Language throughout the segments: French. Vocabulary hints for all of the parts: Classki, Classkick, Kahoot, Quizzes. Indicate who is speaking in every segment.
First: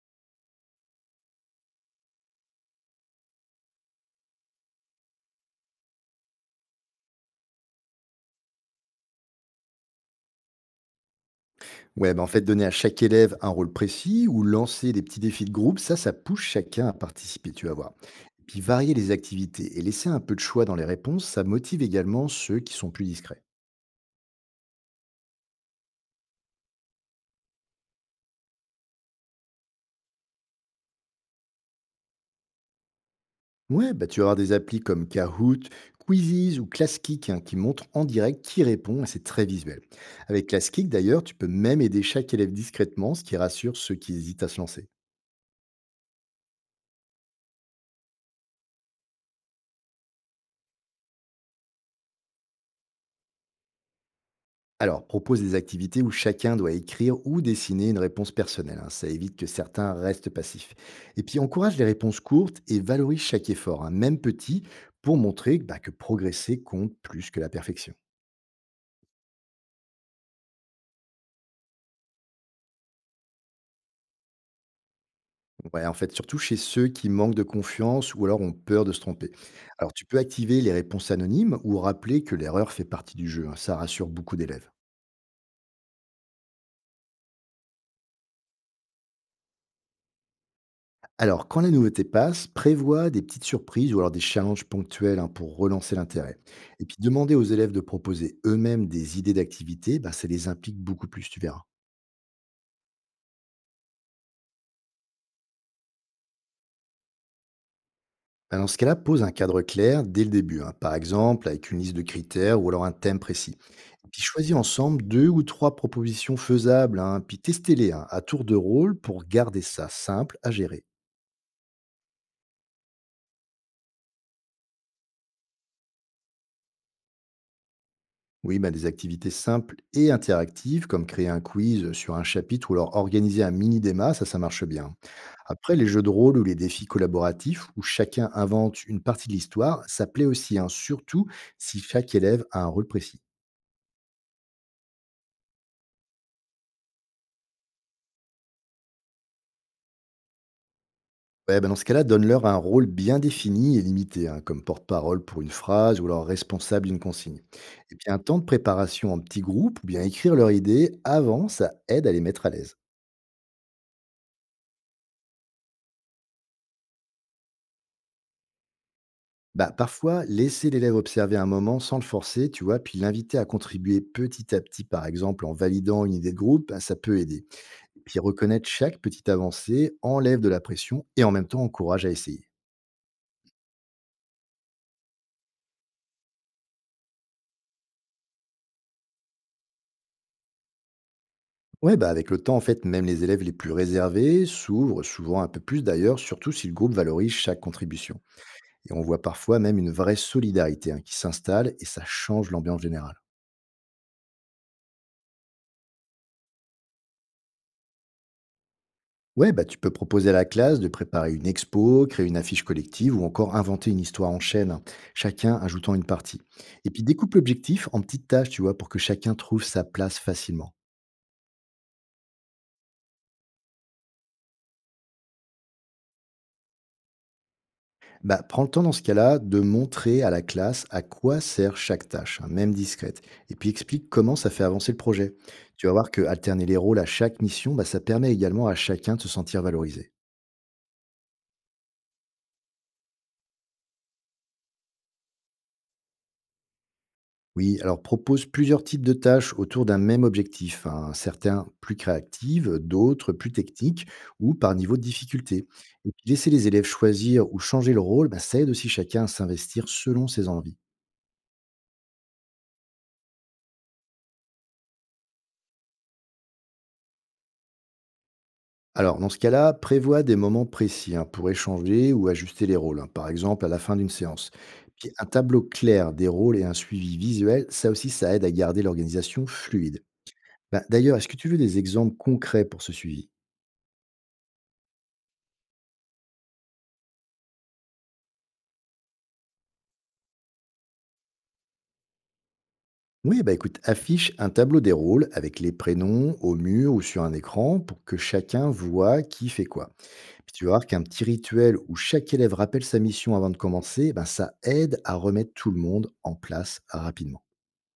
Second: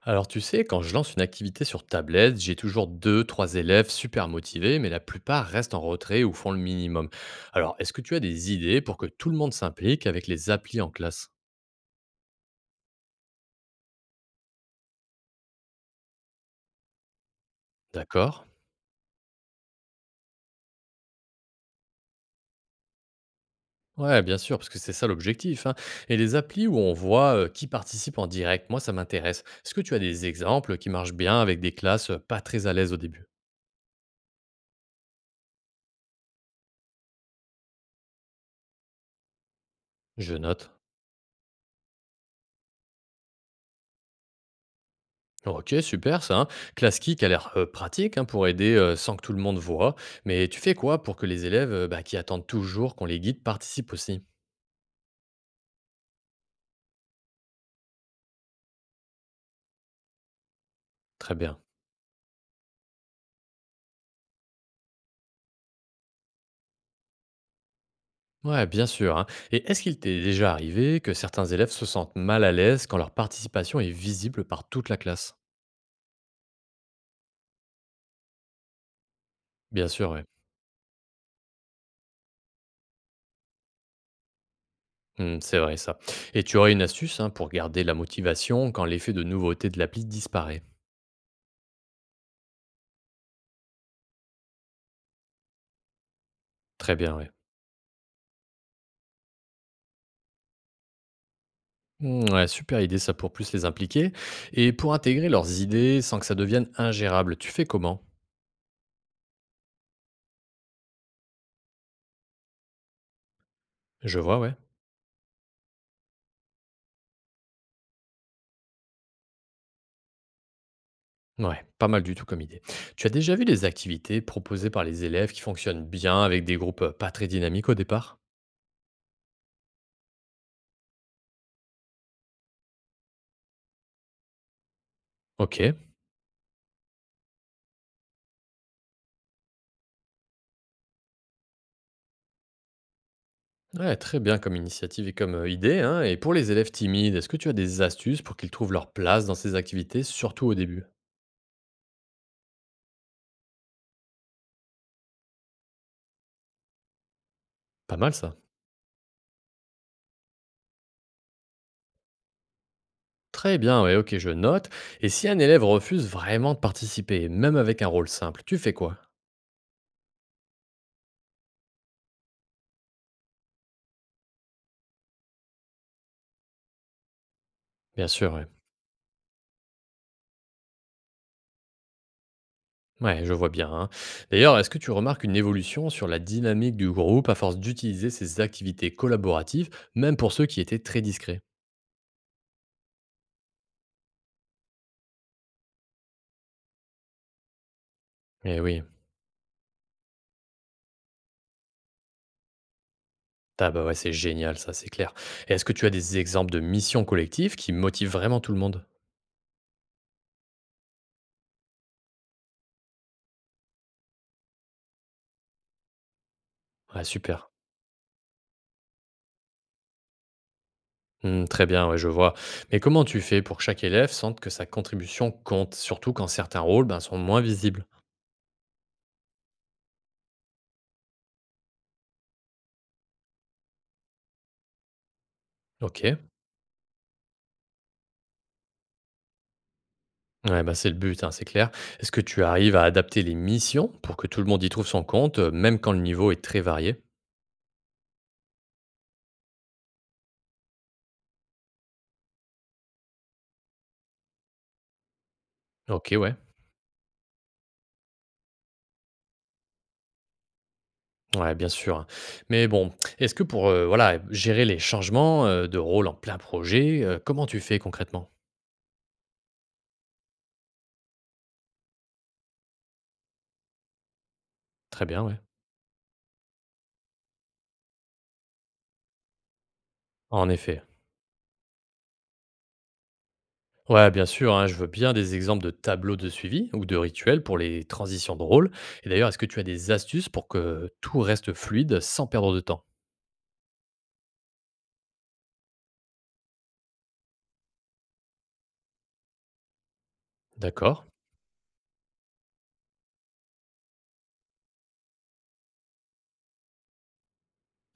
Speaker 1: Alors tu sais, quand je lance une activité sur tablette, j'ai toujours deux, trois élèves super motivés, mais la plupart restent en retrait ou font le minimum. Alors, est-ce que tu as des idées pour que tout le monde s'implique avec les applis en classe?
Speaker 2: Ouais, bah, en fait, donner à chaque élève un rôle précis ou lancer des petits défis de groupe, ça pousse chacun à participer, tu vas voir.
Speaker 1: D'accord.
Speaker 2: Puis varier les activités et laisser un peu de choix dans les réponses, ça motive également ceux qui sont plus discrets.
Speaker 1: Ouais, bien sûr, parce que c'est ça l'objectif, hein. Et les applis où on voit qui participe en direct, moi ça m'intéresse. Est-ce que tu as des exemples qui marchent bien avec des classes pas très à l'aise au début?
Speaker 2: Ouais, bah, tu vas avoir des applis comme Kahoot, Quizzes ou Classkick, hein, qui montrent en direct qui répond et c'est très visuel.
Speaker 1: Je
Speaker 2: Avec
Speaker 1: note.
Speaker 2: Classkick, d'ailleurs, tu peux même aider chaque élève discrètement, ce qui rassure ceux qui hésitent à se lancer.
Speaker 1: Ok, super ça. Classki qui a l'air pratique, hein, pour aider sans que tout le monde voit. Mais tu fais quoi pour que les élèves bah, qui attendent toujours qu'on les guide participent aussi?
Speaker 2: Alors, propose des activités où chacun doit écrire ou dessiner une réponse personnelle, hein. Ça évite que certains restent passifs. Et
Speaker 1: Très
Speaker 2: puis,
Speaker 1: bien.
Speaker 2: encourage les réponses courtes et valorise chaque effort, hein, même petit, pour montrer bah, que progresser compte plus que la perfection.
Speaker 1: Ouais, bien sûr, hein. Et est-ce qu'il t'est déjà arrivé que certains élèves se sentent mal à l'aise quand leur participation est visible par toute la classe?
Speaker 2: Ouais, en fait, surtout chez ceux qui manquent de confiance ou alors ont peur de se tromper.
Speaker 1: Bien
Speaker 2: Alors, tu
Speaker 1: sûr,
Speaker 2: peux activer les réponses anonymes ou rappeler que l'erreur fait partie du jeu, hein. Ça rassure beaucoup d'élèves.
Speaker 1: oui, c'est vrai ça. Et tu aurais une astuce, hein, pour garder la motivation quand l'effet de nouveauté de l'appli disparaît?
Speaker 2: Alors, quand la nouveauté passe, prévois des petites surprises ou alors des challenges ponctuels, hein, pour relancer l'intérêt. Et puis,
Speaker 1: Très bien, oui.
Speaker 2: demander aux élèves de proposer eux-mêmes des idées d'activités, bah, ça les implique beaucoup plus, tu verras.
Speaker 1: Mm, ouais, super idée ça pour plus les impliquer. Et pour intégrer leurs idées sans que ça devienne ingérable, tu fais comment?
Speaker 2: Bah, dans ce cas-là, pose un cadre clair dès le début, hein, par exemple avec une liste de critères ou alors un thème précis. Et
Speaker 1: Je
Speaker 2: puis,
Speaker 1: vois,
Speaker 2: choisis
Speaker 1: ouais.
Speaker 2: ensemble deux ou trois propositions faisables, hein, puis testez-les, hein, à tour de rôle pour garder ça simple à gérer.
Speaker 1: Ouais, pas mal du tout comme idée. Tu as déjà vu des activités proposées par les élèves qui fonctionnent bien avec des groupes pas très dynamiques au départ?
Speaker 2: Oui, bah, des activités simples et interactives, comme créer un quiz sur un chapitre ou alors organiser un mini-débat, ça marche bien. Après,
Speaker 1: Ok,
Speaker 2: les jeux de rôle ou les défis collaboratifs, où chacun invente une partie de l'histoire, ça plaît aussi, hein, surtout si chaque élève a un rôle précis.
Speaker 1: ouais, très bien comme initiative et comme idée, hein. Et pour les élèves timides, est-ce que tu as des astuces pour qu'ils trouvent leur place dans ces activités, surtout au début?
Speaker 2: Ouais, bah, dans ce cas-là, donne-leur un rôle bien défini et limité, hein, comme porte-parole pour une phrase ou alors responsable d'une consigne. Et
Speaker 1: Pas
Speaker 2: puis
Speaker 1: mal
Speaker 2: un
Speaker 1: ça.
Speaker 2: temps de préparation en petits groupes ou bien écrire leur idée avant, ça aide à les mettre à l'aise.
Speaker 1: Très bien, ouais, ok, je note. Et si un élève refuse vraiment de participer, même avec un rôle simple, tu fais quoi?
Speaker 2: Bah, parfois, laisser l'élève observer un moment sans le forcer, tu vois, puis l'inviter à contribuer petit à petit, par exemple, en validant une idée de groupe, bah, ça peut aider.
Speaker 1: Bien
Speaker 2: Puis
Speaker 1: sûr, ouais.
Speaker 2: reconnaître chaque petite avancée enlève de la pression et en même temps encourage à essayer.
Speaker 1: Ouais, je vois bien, hein. D'ailleurs, est-ce que tu remarques une évolution sur la dynamique du groupe à force d'utiliser ces activités collaboratives, même pour ceux qui étaient très discrets?
Speaker 2: Ouais, bah avec le temps, en fait, même les élèves les plus réservés s'ouvrent souvent un peu plus d'ailleurs, surtout si le groupe valorise chaque contribution.
Speaker 1: Eh oui.
Speaker 2: Et on voit parfois même une vraie solidarité, hein, qui s'installe et ça change l'ambiance générale.
Speaker 1: Ah bah ouais, c'est génial, ça, c'est clair. Et est-ce que tu as des exemples de missions collectives qui motivent vraiment tout le monde?
Speaker 2: Ouais, bah, tu peux proposer à la classe de préparer une expo, créer une affiche collective ou encore inventer une histoire en chaîne, hein, chacun ajoutant une partie. Et puis
Speaker 1: Ouais,
Speaker 2: découpe
Speaker 1: super.
Speaker 2: l'objectif en petites tâches, tu vois, pour que chacun trouve sa place facilement.
Speaker 1: Hmm, très bien, ouais, je vois. Mais comment tu fais pour que chaque élève sente que sa contribution compte, surtout quand certains rôles ben, sont moins visibles?
Speaker 2: Bah, prends le temps dans ce cas-là de montrer à la classe à quoi sert chaque tâche, hein, même discrète, et puis explique comment ça fait avancer le projet. Tu vas
Speaker 1: Ok.
Speaker 2: voir que alterner les rôles à chaque mission, bah, ça permet également à chacun de se sentir valorisé.
Speaker 1: Ouais, bah c'est le but, hein, c'est clair. Est-ce que tu arrives à adapter les missions pour que tout le monde y trouve son compte, même quand le niveau est très varié?
Speaker 2: Oui, alors propose plusieurs types de tâches autour d'un même objectif, hein, certains plus créatives, d'autres plus techniques ou par niveau de difficulté. Et
Speaker 1: OK,
Speaker 2: puis
Speaker 1: ouais.
Speaker 2: laisser les élèves choisir ou changer le rôle, bah, ça aide aussi chacun à s'investir selon ses envies.
Speaker 1: Ouais, bien sûr, hein. Mais bon, est-ce que pour, voilà, gérer les changements, de rôle en plein projet, comment tu fais concrètement?
Speaker 2: Alors dans ce cas-là, prévois des moments précis, hein, pour échanger ou ajuster les rôles, hein, par exemple à la fin d'une séance.
Speaker 1: Très
Speaker 2: Puis
Speaker 1: bien,
Speaker 2: un
Speaker 1: ouais.
Speaker 2: tableau clair des rôles et un suivi visuel, ça aussi ça aide à garder l'organisation fluide.
Speaker 1: En
Speaker 2: Bah,
Speaker 1: effet.
Speaker 2: d'ailleurs, est-ce que tu veux des exemples concrets pour ce suivi?
Speaker 1: Ouais, bien sûr, hein, je veux bien des exemples de tableaux de suivi ou de rituels pour les transitions de rôle. Et d'ailleurs, est-ce que tu as des astuces pour que tout reste fluide sans perdre de temps?
Speaker 2: Oui, bah écoute, affiche un tableau des rôles avec les prénoms au mur ou sur un écran pour que chacun voit qui fait quoi. Puis tu vas voir
Speaker 1: D'accord.
Speaker 2: qu'un petit rituel où chaque élève rappelle sa mission avant de commencer, eh ben ça aide à remettre tout le monde en place rapidement.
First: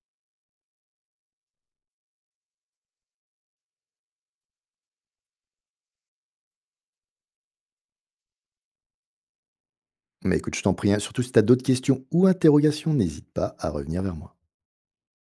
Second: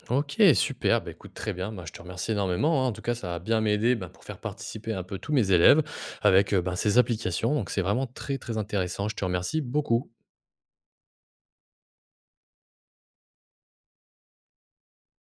Speaker 1: OK, super. Bah, écoute, très bien. Moi, je te remercie énormément, hein. En tout cas, ça va bien m'aider, bah, pour faire participer un peu tous mes élèves avec, ben, ces applications. Donc c'est vraiment très, très intéressant. Je te remercie beaucoup.
Speaker 2: Mais écoute, je t'en prie, hein, surtout si tu as d'autres questions ou interrogations, n'hésite pas à revenir vers moi.